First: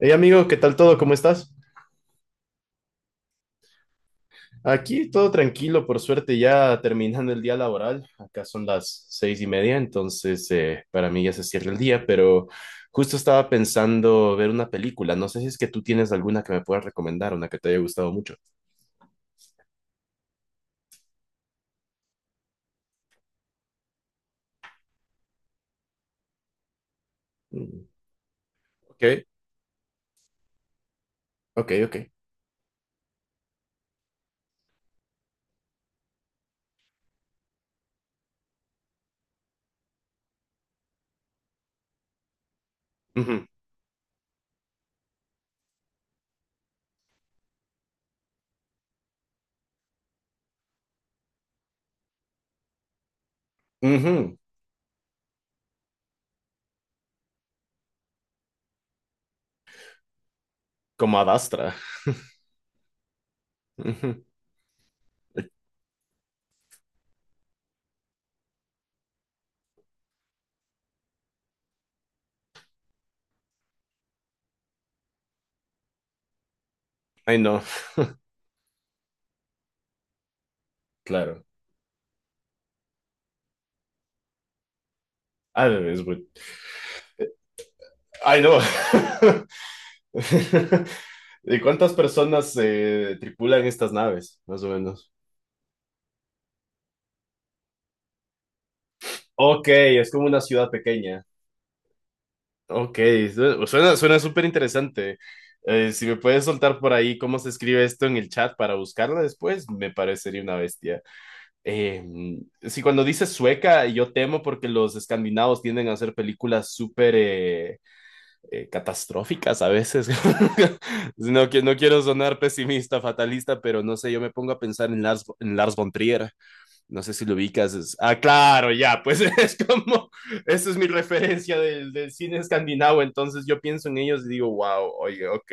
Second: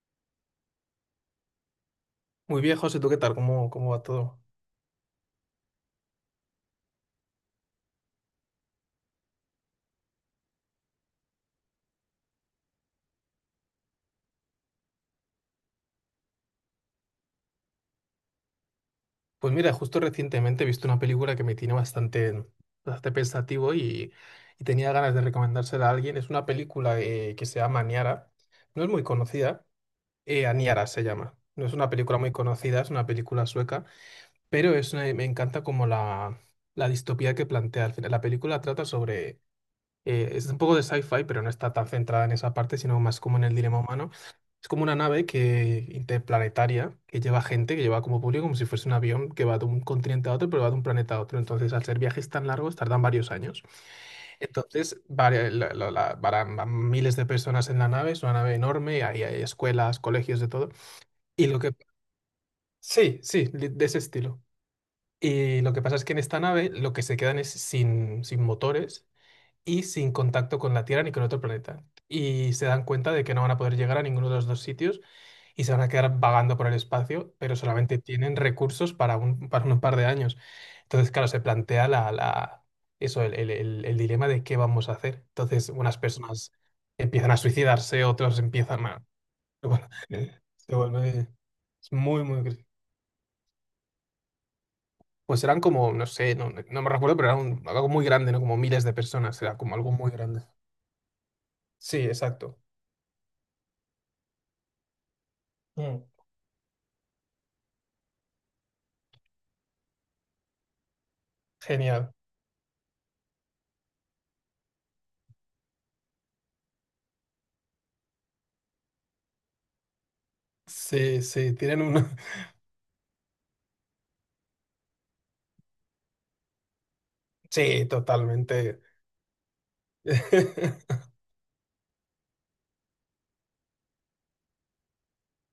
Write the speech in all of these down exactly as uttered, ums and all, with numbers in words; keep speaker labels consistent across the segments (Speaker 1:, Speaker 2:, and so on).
Speaker 1: Hey amigo, ¿qué tal todo? ¿Cómo estás?
Speaker 2: Muy bien, José, ¿tú qué tal? ¿Cómo, cómo va todo?
Speaker 1: Aquí todo tranquilo, por suerte, ya terminando el día laboral. Acá son las seis y media, entonces eh, para mí ya se cierra el día, pero justo estaba pensando ver una película. No sé si es que tú tienes alguna que me puedas recomendar, una que te haya gustado mucho.
Speaker 2: Pues mira, justo recientemente he visto una película que me tiene bastante, bastante pensativo y, y tenía ganas de recomendársela a alguien. Es una película eh, que se llama
Speaker 1: Mm.
Speaker 2: Aniara. No es
Speaker 1: Ok,
Speaker 2: muy conocida. eh, Aniara se llama. No
Speaker 1: ok,
Speaker 2: es una
Speaker 1: ok.
Speaker 2: película muy conocida, es una película sueca, pero es una- me encanta como la, la distopía que plantea. Al final, la película trata sobre eh, es un poco de sci-fi, pero no está tan centrada en esa parte, sino más como en
Speaker 1: Ujú,
Speaker 2: el dilema humano. Es como una nave que, interplanetaria que lleva gente, que lleva como público, como si fuese un avión que va de un continente a otro, pero va de un planeta a otro. Entonces, al ser viajes tan largos, tardan varios años.
Speaker 1: ujú.
Speaker 2: Entonces, vari- la- la- la- varán- van miles de personas en la nave, es una nave enorme, ahí hay escuelas, colegios, de todo.
Speaker 1: Como
Speaker 2: Y lo que.
Speaker 1: Adastra.
Speaker 2: Sí, sí, li- de ese
Speaker 1: Ujú.
Speaker 2: estilo. Y lo que pasa es que en esta nave lo que se quedan es sin, sin motores y sin contacto con la Tierra ni con otro planeta. Y se dan cuenta de que no van a poder llegar a ninguno de los dos sitios y se van a quedar vagando por el espacio,
Speaker 1: Ay,
Speaker 2: pero
Speaker 1: no,
Speaker 2: solamente tienen recursos para un, para un par de años. Entonces, claro, se
Speaker 1: claro.
Speaker 2: plantea la, la, eso, el, el- el- el dilema de qué vamos a hacer.
Speaker 1: Ah,
Speaker 2: Entonces, unas
Speaker 1: es bu-
Speaker 2: personas empiezan a suicidarse, otros
Speaker 1: Ay, no.
Speaker 2: empiezan a. Bueno, se vuelve
Speaker 1: ¿Y cuántas
Speaker 2: es muy, muy.
Speaker 1: personas
Speaker 2: gr-
Speaker 1: eh, tripulan estas naves, más o menos?
Speaker 2: Pues eran como, no sé, no, no me recuerdo, pero era un- algo muy grande, ¿no? Como miles de personas, era
Speaker 1: Ok,
Speaker 2: como algo
Speaker 1: es
Speaker 2: muy
Speaker 1: como una
Speaker 2: grande.
Speaker 1: ciudad pequeña.
Speaker 2: Sí, exacto.
Speaker 1: Ok, su- suena, suena súper interesante. Eh,
Speaker 2: Mm.
Speaker 1: si me puedes soltar por ahí cómo se escribe esto en el chat para buscarla después, me parecería una bestia. Eh,
Speaker 2: Genial.
Speaker 1: si cuando dices sueca, yo temo porque los escandinavos tienden a hacer películas súper eh, eh, catastróficas a veces.
Speaker 2: Sí,
Speaker 1: No,
Speaker 2: sí,
Speaker 1: que no
Speaker 2: tienen un.
Speaker 1: quiero sonar pesimista, fatalista, pero no sé, yo me pongo a pensar en Lars, en Lars von Trier. No sé si lo ubicas.
Speaker 2: Sí,
Speaker 1: es- Ah, claro,
Speaker 2: totalmente.
Speaker 1: ya, pues es como, esa es mi referencia del, del cine escandinavo, entonces yo pienso en ellos y digo, wow, oye, ok,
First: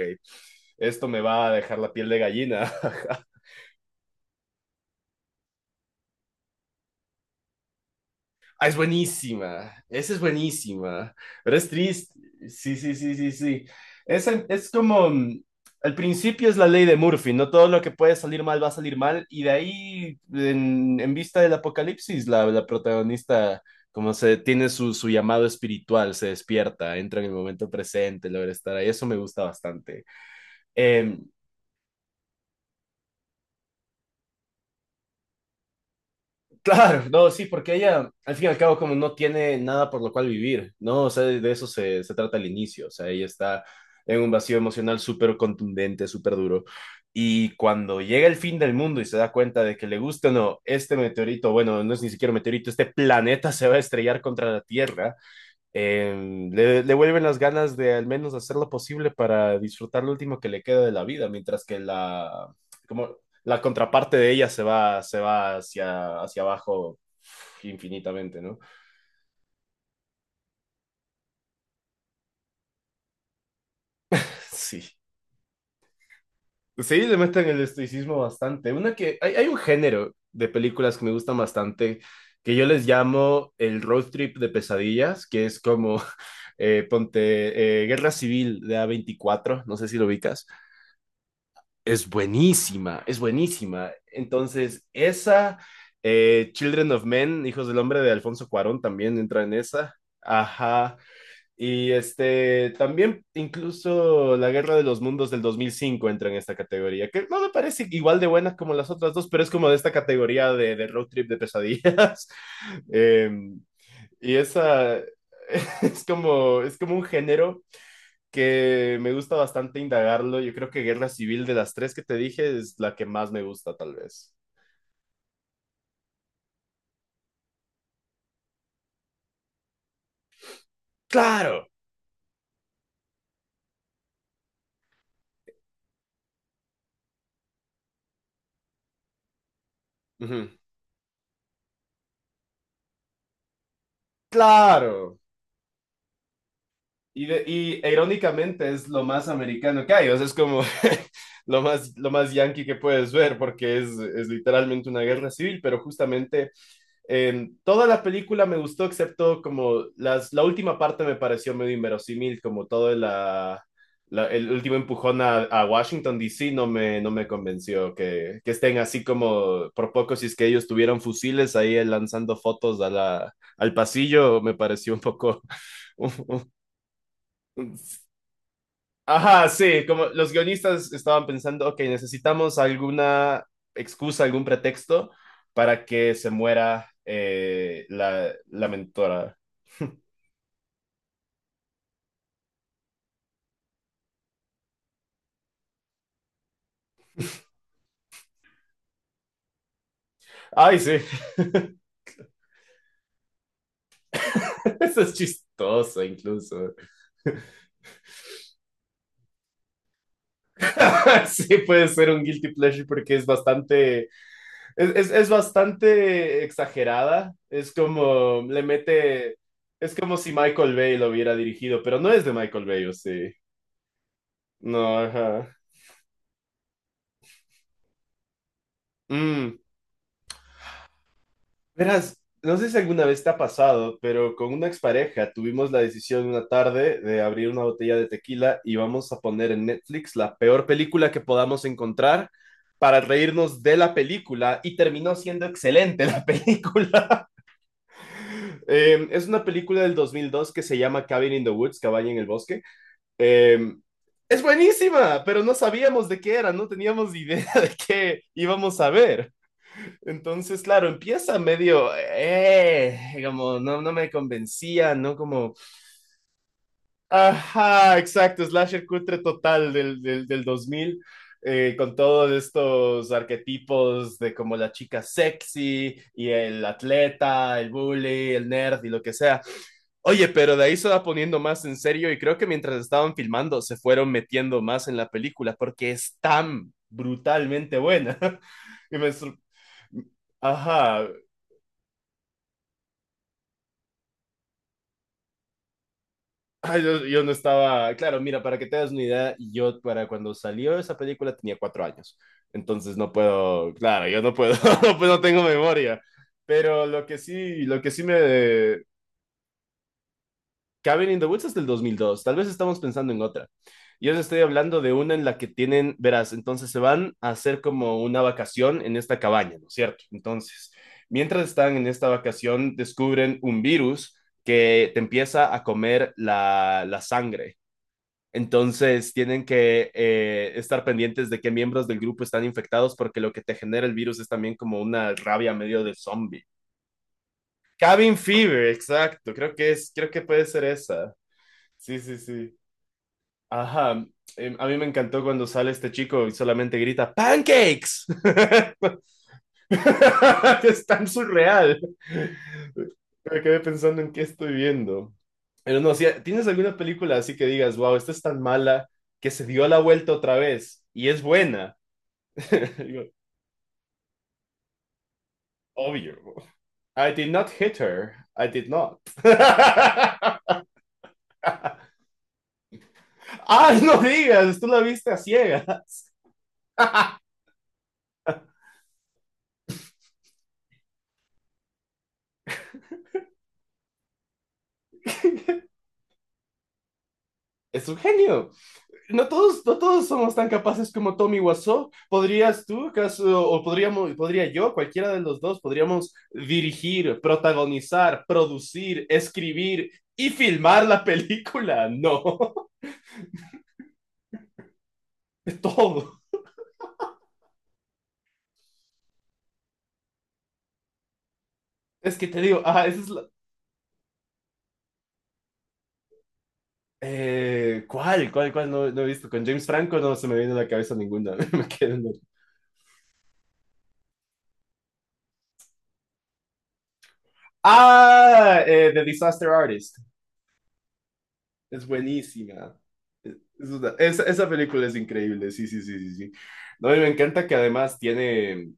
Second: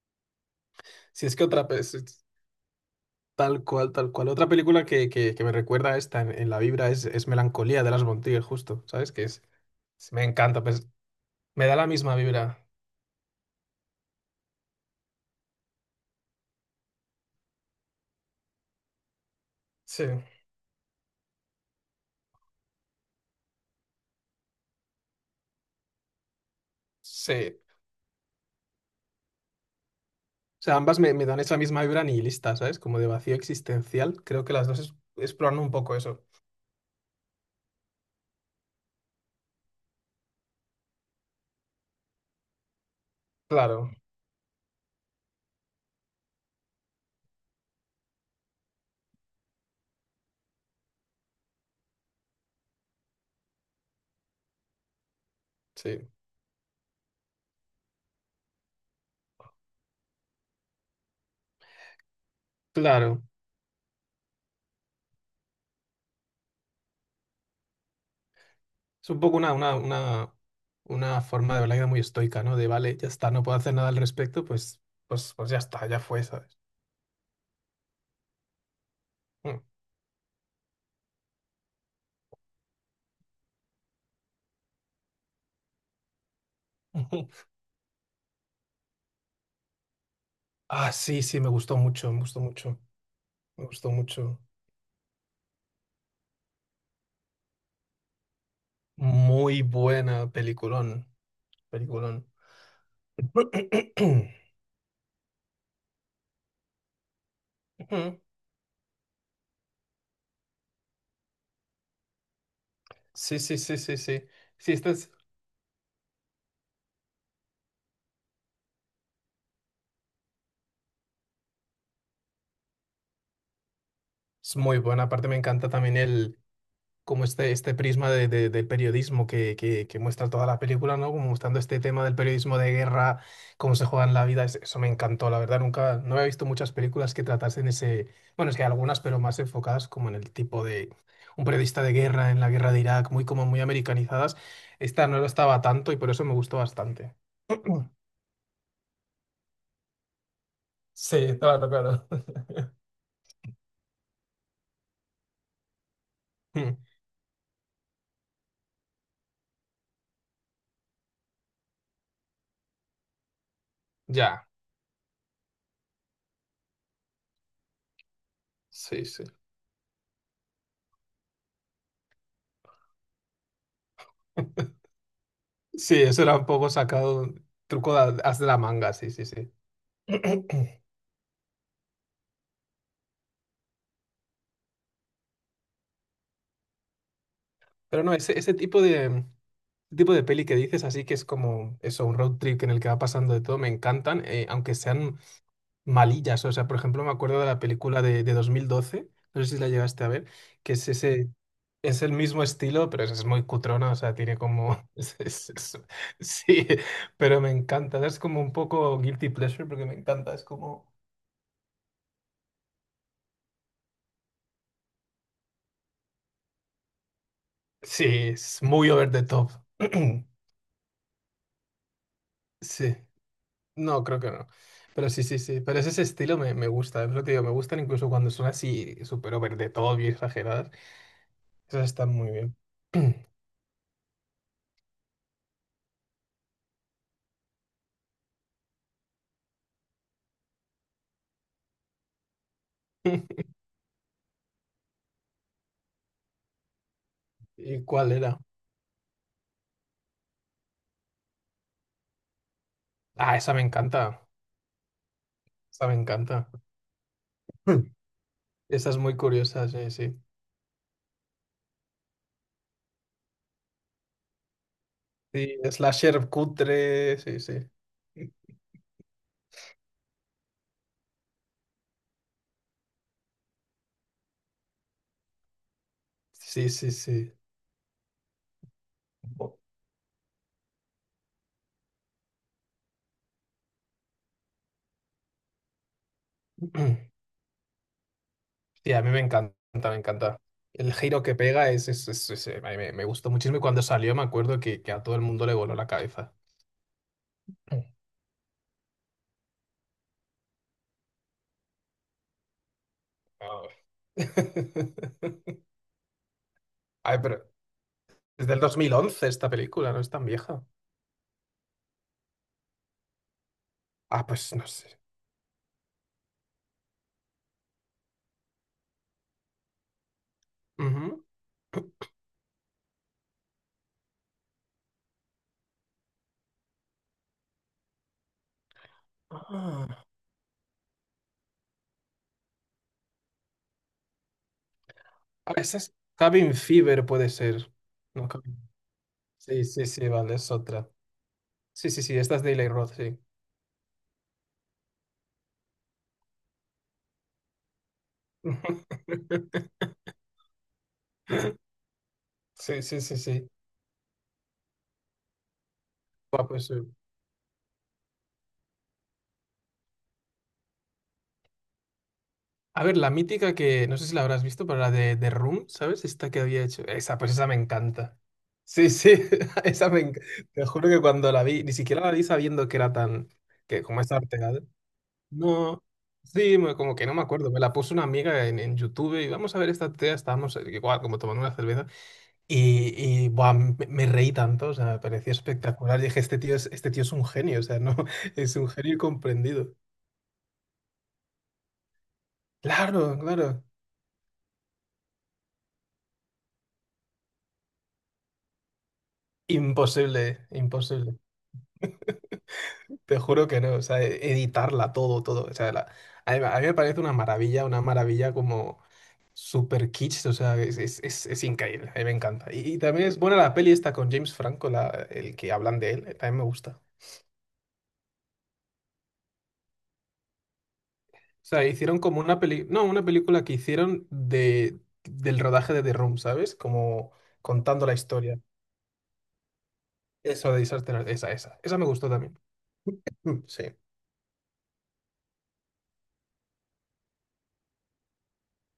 Speaker 1: esto me
Speaker 2: Si es que
Speaker 1: va a
Speaker 2: otra.
Speaker 1: dejar
Speaker 2: Pe-
Speaker 1: la
Speaker 2: es-
Speaker 1: piel de
Speaker 2: es
Speaker 1: gallina.
Speaker 2: Tal cual, tal cual. Otra película que, que, que me recuerda a esta en, en la vibra es, es Melancolía de las Bontigas,
Speaker 1: Ah, es
Speaker 2: justo, ¿sabes? Que es.
Speaker 1: buenísima,
Speaker 2: es-
Speaker 1: esa es
Speaker 2: Me encanta, pues
Speaker 1: buenísima, pero
Speaker 2: me
Speaker 1: es
Speaker 2: da la
Speaker 1: triste.
Speaker 2: misma vibra.
Speaker 1: Sí, sí, sí, sí, sí. Esa es como, mm, al principio es la ley de Murphy, no todo lo que puede salir mal va a salir mal, y de
Speaker 2: Sí,
Speaker 1: ahí, en, en vista del apocalipsis, la, la protagonista, como se tiene su, su llamado espiritual, se despierta, entra en el
Speaker 2: sí.
Speaker 1: momento presente, logra estar ahí, eso me gusta bastante.
Speaker 2: O sea, ambas me,
Speaker 1: Em,
Speaker 2: me dan esa misma vibra nihilista, ¿sabes? Como de vacío existencial. Creo que las dos es- exploran un poco eso.
Speaker 1: Claro, no, sí, porque ella, al fin y al cabo, como no tiene nada por lo cual vivir, ¿no? O sea, de de eso se, se trata al inicio, o sea, ella está
Speaker 2: Claro,
Speaker 1: en un vacío emocional súper contundente, súper duro, y cuando llega el fin del mundo y se da cuenta de que le gusta o no, este meteorito, bueno, no es ni siquiera un meteorito, este planeta se va a estrellar contra la Tierra,
Speaker 2: sí.
Speaker 1: em, le, le vuelven las ganas de al menos hacer lo posible para disfrutar lo último que le queda de la vida, mientras que la, como,
Speaker 2: Claro.
Speaker 1: la contraparte de ella se va, se va hacia, hacia abajo infinitamente, ¿no?
Speaker 2: Es un poco una, una, una, una forma de ver la vida muy estoica, ¿no? De vale, ya está, no puedo hacer nada al respecto, pues,
Speaker 1: Sí.
Speaker 2: pues, pues ya está, ya fue, ¿sabes?
Speaker 1: Sí, le meten el estoicismo bastante. Una que, hay, hay un género de películas que me gustan bastante, que yo les llamo el road trip de pesadillas, que es como, eh,
Speaker 2: Mm.
Speaker 1: ponte, eh, Guerra Civil de a veinticuatro no sé si lo ubicas.
Speaker 2: Ah, sí, sí, me gustó
Speaker 1: Es
Speaker 2: mucho, me gustó mucho,
Speaker 1: buenísima, es
Speaker 2: me gustó
Speaker 1: buenísima.
Speaker 2: mucho.
Speaker 1: Entonces, esa, eh, Children of Men, Hijos del Hombre de Alfonso Cuarón, también entra en
Speaker 2: Muy
Speaker 1: esa.
Speaker 2: buena
Speaker 1: Ajá.
Speaker 2: peliculón,
Speaker 1: Y
Speaker 2: peliculón.
Speaker 1: este, también incluso La Guerra de los Mundos del dos mil cinco entra en esta categoría, que no me parece igual
Speaker 2: Ujú.
Speaker 1: de buena como las otras dos, pero es como de esta categoría de, de, road trip de pesadillas. eh,
Speaker 2: Sí, sí, sí, sí, sí.
Speaker 1: y
Speaker 2: Sí, esta
Speaker 1: esa
Speaker 2: es,
Speaker 1: es como, es como un género que me gusta bastante indagarlo. Yo creo que Guerra Civil de las tres que te dije es la que más me gusta, tal vez.
Speaker 2: es muy buena. Aparte me encanta también el, como este, este prisma de- de- del periodismo que, que, que muestra toda la película, ¿no? Como mostrando
Speaker 1: Claro.
Speaker 2: este tema del periodismo de guerra, cómo se juega en la vida, es- eso me encantó, la verdad, nunca, no había visto muchas películas que tratasen ese, bueno, es que hay algunas, pero más enfocadas como en el
Speaker 1: Ujú.
Speaker 2: tipo de un periodista de guerra, en la guerra de Irak, muy como muy americanizadas. Esta no
Speaker 1: Claro.
Speaker 2: lo estaba tanto y por eso me gustó bastante.
Speaker 1: Y, de- y e, irónicamente es lo más americano que hay, o sea, es como
Speaker 2: Sí,
Speaker 1: lo
Speaker 2: claro,
Speaker 1: más,
Speaker 2: claro.
Speaker 1: lo más yankee que puedes ver, porque es, es literalmente una guerra civil, pero justamente em, toda la película me gustó, excepto como las, la última parte me pareció medio inverosímil, como todo la, la-
Speaker 2: Ya,
Speaker 1: el último empujón a, a Washington, D C. no me, no me convenció que, que estén así
Speaker 2: sí, sí.
Speaker 1: como por poco, si es que ellos tuvieran fusiles ahí lanzando fotos a la, al pasillo, me pareció un poco...
Speaker 2: Sí, eso era un
Speaker 1: un-
Speaker 2: poco sacado,
Speaker 1: un-
Speaker 2: truco de, as de la manga, sí, sí,
Speaker 1: Ajá,
Speaker 2: sí.
Speaker 1: sí, como los guionistas estaban pensando, ok, necesitamos alguna excusa, algún pretexto para que se muera eh,
Speaker 2: Pero no,
Speaker 1: la,
Speaker 2: ese, ese
Speaker 1: la
Speaker 2: tipo de,
Speaker 1: mentora.
Speaker 2: tipo de peli que dices, así que es como eso, un road trip en el que va pasando de todo, me encantan, eh, aunque sean malillas. O sea, por ejemplo, me acuerdo de la película de, de dos mil doce, no sé si la llegaste a ver, que
Speaker 1: Ay,
Speaker 2: es
Speaker 1: sí,
Speaker 2: ese, es el mismo estilo, pero es, es muy cutrona, o sea, tiene como.
Speaker 1: eso es
Speaker 2: es- es- es-
Speaker 1: chistoso
Speaker 2: sí,
Speaker 1: incluso.
Speaker 2: pero me encanta, es como un poco guilty pleasure porque me encanta, es como.
Speaker 1: Sí, puede ser un guilty pleasure porque es bastante, es, es, es bastante exagerada, es
Speaker 2: Sí,
Speaker 1: como,
Speaker 2: es
Speaker 1: le
Speaker 2: muy over the
Speaker 1: mete,
Speaker 2: top.
Speaker 1: es como si Michael Bay lo hubiera dirigido, pero no es de Michael Bay, ¿o
Speaker 2: Sí.
Speaker 1: sí?
Speaker 2: No, creo que no.
Speaker 1: No,
Speaker 2: Pero sí, sí,
Speaker 1: ajá.
Speaker 2: sí. Pero es ese estilo me, me gusta. Es lo que digo, me gustan incluso cuando son así súper
Speaker 1: Mm.
Speaker 2: over the top y exageradas. Esas están
Speaker 1: Verás,
Speaker 2: muy
Speaker 1: no
Speaker 2: bien.
Speaker 1: sé si alguna vez te ha pasado, pero con una expareja tuvimos la decisión una tarde de abrir una botella de tequila y vamos a poner en Netflix la peor película que podamos encontrar para reírnos de la película y terminó siendo excelente la película.
Speaker 2: ¿Y cuál era?
Speaker 1: Eh, es una película del dos mil dos que se llama Cabin in the Woods, Cabaña en el Bosque.
Speaker 2: Ah, esa me
Speaker 1: Eh,
Speaker 2: encanta.
Speaker 1: es buenísima, pero no
Speaker 2: Esa me
Speaker 1: sabíamos de qué
Speaker 2: encanta.
Speaker 1: era, no teníamos idea de qué íbamos a
Speaker 2: Esa es muy
Speaker 1: ver.
Speaker 2: curiosa, sí, sí.
Speaker 1: Entonces, claro, empieza medio, eh, eh, como no, no me convencía, ¿no? Como,
Speaker 2: Sí, slasher cutre, sí, sí.
Speaker 1: ajá, exacto, slasher cutre total del, del, del dos mil, eh, con todos estos arquetipos de como la chica sexy y el
Speaker 2: Sí, sí, sí.
Speaker 1: atleta, el bully, el nerd y lo que sea.
Speaker 2: O.
Speaker 1: Oye, pero de ahí se va poniendo más en serio y creo que mientras estaban filmando se fueron metiendo más en la película porque es tan brutalmente buena.
Speaker 2: Sí,
Speaker 1: Y
Speaker 2: a mí
Speaker 1: me,
Speaker 2: me
Speaker 1: sor-
Speaker 2: encanta, me encanta. El
Speaker 1: Ajá.
Speaker 2: giro que pega es, es, es- es- eh, a mí me, me gustó muchísimo y cuando salió me acuerdo que, que a todo el mundo le voló la cabeza.
Speaker 1: Ay, yo, yo no estaba, claro, mira, para que te das una idea, yo para cuando salió esa película tenía cuatro años, entonces no
Speaker 2: Ah.
Speaker 1: puedo, claro, yo no puedo, no, pues no tengo memoria, pero lo que
Speaker 2: Ay, pero
Speaker 1: sí, lo que sí
Speaker 2: es del dos
Speaker 1: me...
Speaker 2: mil once esta película, no es tan vieja.
Speaker 1: Cabin in the Woods es del dos mil dos. Tal vez estamos pensando en otra. Yo les
Speaker 2: Ah,
Speaker 1: estoy
Speaker 2: pues no
Speaker 1: hablando de
Speaker 2: sé.
Speaker 1: una en la que tienen, verás, entonces se van a hacer como una vacación en esta cabaña, ¿no es cierto? Entonces,
Speaker 2: Ujú.
Speaker 1: mientras están en esta vacación, descubren un virus que te empieza a comer la, la sangre entonces tienen
Speaker 2: Ah,
Speaker 1: que eh, estar pendientes de qué miembros del grupo están infectados porque lo que te genera el virus es también como una rabia
Speaker 2: Ah, esa
Speaker 1: medio de
Speaker 2: es
Speaker 1: zombie.
Speaker 2: Cabin Fever, puede ser.
Speaker 1: Cabin
Speaker 2: No. Cabin-
Speaker 1: Fever, exacto. Creo
Speaker 2: Sí,
Speaker 1: que
Speaker 2: sí,
Speaker 1: es,
Speaker 2: sí,
Speaker 1: creo que
Speaker 2: vale,
Speaker 1: puede
Speaker 2: es
Speaker 1: ser
Speaker 2: otra.
Speaker 1: esa.
Speaker 2: Sí,
Speaker 1: Sí,
Speaker 2: sí,
Speaker 1: sí,
Speaker 2: sí, esta es de
Speaker 1: sí.
Speaker 2: Eli Roth, sí.
Speaker 1: Ajá. Eh, a mí me encantó cuando sale este chico y solamente grita ¡Pancakes! Es tan surreal.
Speaker 2: Sí, sí, sí,
Speaker 1: Me
Speaker 2: sí.
Speaker 1: quedé pensando en qué estoy viendo. Pero no, si tienes
Speaker 2: Buah, pues
Speaker 1: alguna
Speaker 2: eh,
Speaker 1: película así que digas, wow, esta es tan mala que se dio la vuelta otra vez y es buena.
Speaker 2: a ver,
Speaker 1: Digo,
Speaker 2: la mítica que no sé si la habrás visto, pero la de, de Room, ¿sabes? Esta que
Speaker 1: obvio.
Speaker 2: había hecho.
Speaker 1: I
Speaker 2: Esa,
Speaker 1: did
Speaker 2: pues esa
Speaker 1: not
Speaker 2: me
Speaker 1: hit her.
Speaker 2: encanta.
Speaker 1: I did
Speaker 2: Sí,
Speaker 1: not.
Speaker 2: sí, esa me encanta.
Speaker 1: Ah,
Speaker 2: Te juro que cuando la vi, ni siquiera la vi sabiendo que era tan. Que
Speaker 1: no
Speaker 2: como es arte,
Speaker 1: digas,
Speaker 2: ¿vale?
Speaker 1: tú la viste a
Speaker 2: No.
Speaker 1: ciegas.
Speaker 2: Sí, me- como que no me acuerdo. Me la puso una amiga en, en YouTube y vamos a ver esta tía. Estábamos eh, igual, como tomando una cerveza. Y, y buah, me, me reí tanto, o sea, me pareció espectacular. Y dije, este tío es, este tío es un genio, o sea,
Speaker 1: Es
Speaker 2: no,
Speaker 1: un genio.
Speaker 2: es un genio
Speaker 1: no todos,
Speaker 2: comprendido.
Speaker 1: no todos somos tan capaces como Tommy Wiseau. ¿Podrías tú,
Speaker 2: Claro,
Speaker 1: caso, o
Speaker 2: claro.
Speaker 1: podríamos, podría yo, cualquiera de los dos, podríamos dirigir, protagonizar, producir, escribir
Speaker 2: Imposible,
Speaker 1: y filmar la
Speaker 2: imposible.
Speaker 1: película? No,
Speaker 2: Te juro que no, o sea, e- editarla todo, todo.
Speaker 1: de
Speaker 2: O sea, la.
Speaker 1: todo.
Speaker 2: A mí, a mí me parece una maravilla, una maravilla como super kitsch, o sea, es, es, es, es increíble, a mí me
Speaker 1: Es que te
Speaker 2: encanta.
Speaker 1: digo,
Speaker 2: Y, y
Speaker 1: ah, esa
Speaker 2: también
Speaker 1: es
Speaker 2: es
Speaker 1: la...
Speaker 2: buena la peli esta con James Franco, la, el que hablan de él, eh, también me gusta.
Speaker 1: Eh, ¿Cuál? ¿Cuál? ¿Cuál? No, no he visto. Con James Franco no se me viene a la cabeza ninguna.
Speaker 2: O sea,
Speaker 1: Me quedo
Speaker 2: hicieron
Speaker 1: en
Speaker 2: como
Speaker 1: el-
Speaker 2: una peli, no, una película que hicieron de, del rodaje de The Room, ¿sabes? Como contando la historia.
Speaker 1: Ah, eh, The Disaster Artist.
Speaker 2: Eso de Disaster, Artist, esa, esa. Esa
Speaker 1: Es
Speaker 2: me gustó también.
Speaker 1: buenísima.
Speaker 2: Mm, sí.
Speaker 1: Es una- esa, esa película es increíble, sí, sí, sí, sí, sí. No, y me encanta que además tiene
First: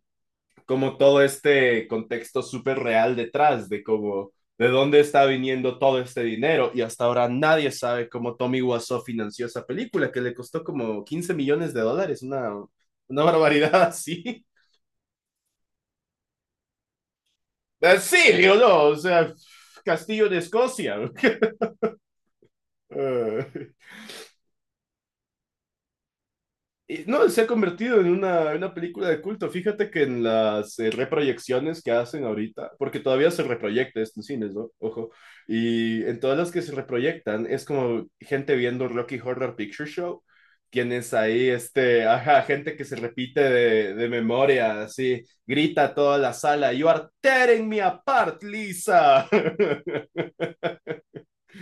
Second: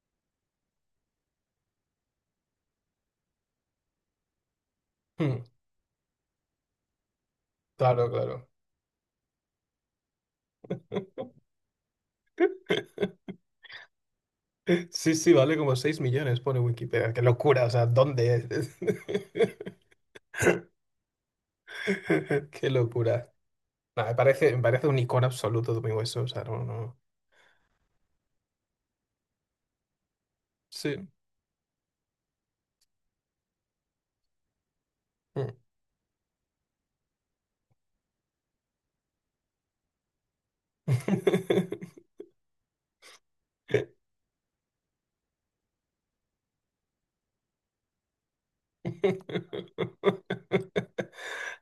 Speaker 1: como todo este contexto súper real detrás de cómo, de dónde está
Speaker 2: Mm,
Speaker 1: viniendo todo este dinero y hasta ahora nadie sabe
Speaker 2: claro,
Speaker 1: cómo
Speaker 2: claro.
Speaker 1: Tommy Wiseau financió esa película que le costó como quince millones de dólares, una, una, barbaridad así.
Speaker 2: Sí, sí, vale como seis millones, pone Wikipedia. Qué locura, o sea,
Speaker 1: ¿En
Speaker 2: ¿dónde?
Speaker 1: serio,
Speaker 2: ¿Es?
Speaker 1: no? O sea, Castillo de Escocia.
Speaker 2: Qué locura. Nah, me parece, me parece un icono absoluto de mi hueso, o sea, no, no.
Speaker 1: Y, No, se ha convertido en una, una película de culto. Fíjate que en las eh,
Speaker 2: Sí.
Speaker 1: reproyecciones que hacen ahorita, porque todavía se reproyecta esto en cines, ¿no? Ojo.
Speaker 2: Mm.
Speaker 1: Y en todas las que se reproyectan, es como gente viendo Rocky Horror Picture Show. Tienes ahí, este, ajá, gente que se repite de, de memoria, así, grita a toda la sala, You are tearing me apart, Lisa.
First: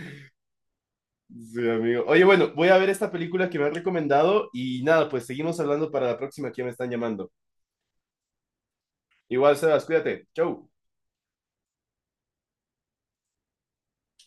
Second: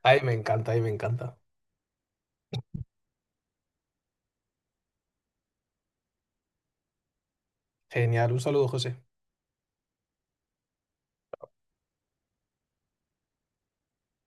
Speaker 2: Ay, me encanta, ay, me encanta.
Speaker 1: Sí, amigo. Oye, bueno, voy a ver esta película que me han recomendado y nada, pues seguimos hablando para la próxima que me están llamando.
Speaker 2: Genial, un saludo, José.
Speaker 1: Igual, Sebas, cuídate. Chau.